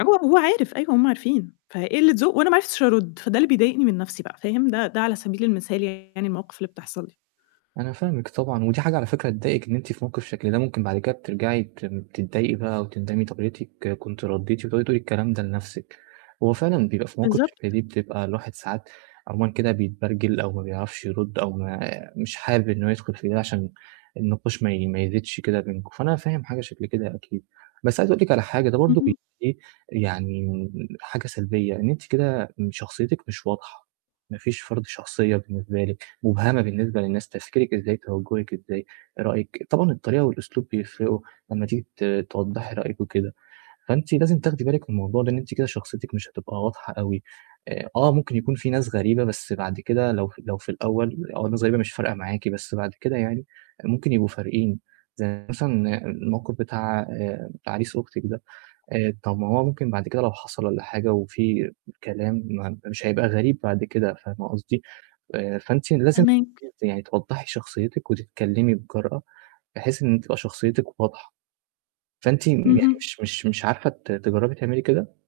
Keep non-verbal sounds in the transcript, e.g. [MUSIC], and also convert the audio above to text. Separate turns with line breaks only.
هو هو عارف، أيوه هُم عارفين، فقِلِة ذوق وأنا ما عرِفتش أرد فده اللي بيضايقني من نفْسي بقى فاهم. ده ده على سبيل المثال يعني المواقف اللي بتحصَل لي.
أنا فاهمِك طبعًا، ودي حاجة على فكرة تضايقِك إن أنتِ في موقف شكل ده، ممكن بعد كده بترجَعي ت تتضايقي بقى وتندمي طب يا ريتِك كنتِ رديتِ وتقعدي تقولي الكلام ده لنفْسِك. هو فعلًا بيبقى فيه مواقف شَبه
بالضبط.
دي بتبقى الواحد ساعات عمومًا كده بيتبرجل أو ما بيعرفش يرُد أو ما مش حابب إن هو يدخُل في ده عشان النقاش ما ي ما يزيدش كده بينكم، فأنا فاهم حاجة شكل كده أكيد. بس عايز أقول لِك على حاجة، ده برضو [UNINTELLIGIBLE]
إمم.
يعني حاجة سلبية، إن أنتِ كده شخصيتِك مش واضحة. ما فيش فرض شخصية بالنسبة لِك، مبهمة بالنسبة للناس، تفكيرِك إزاي توجهِك إزاي، رأيِك طبعًا الطريقة والأسلوب بيفرقوا لمّا تيجي ت توضَّحي رأيِك وكده، فأنتِ لازم تاخدي بالِك من الموضوع ده لأن أنتِ كده شخصيتِك مش هتبقى واضحة أوي. آآ آه، ممكن يكون فيه ناس غريبة بس بعد كده لو ف لو في الأول، الأول الناس الغريبة مش فارقة معاكِ بس بعد كده يعني ممكن يبقوا فارقين زَي مثلًا الموقف بتاع آآ عريس أختِك ده، آآ طَب ما هو ممكن بعد كده لو حصَل والّا حاجة وفيه كلام م مش هيبقى غريب بعد كده، فاهمة قصدي. آآ فأنتِ لازم
فاهماك.
[UNINTELLIGIBLE] أنتِ توضحَّي شخصيتِك وتتكلمي بجرأة بحيث إن تبقى شخصيتِك واضحة. فأنتِ يعني
اهم.
مش مش مش عارفة ت تجرَّبي تعملي كده؟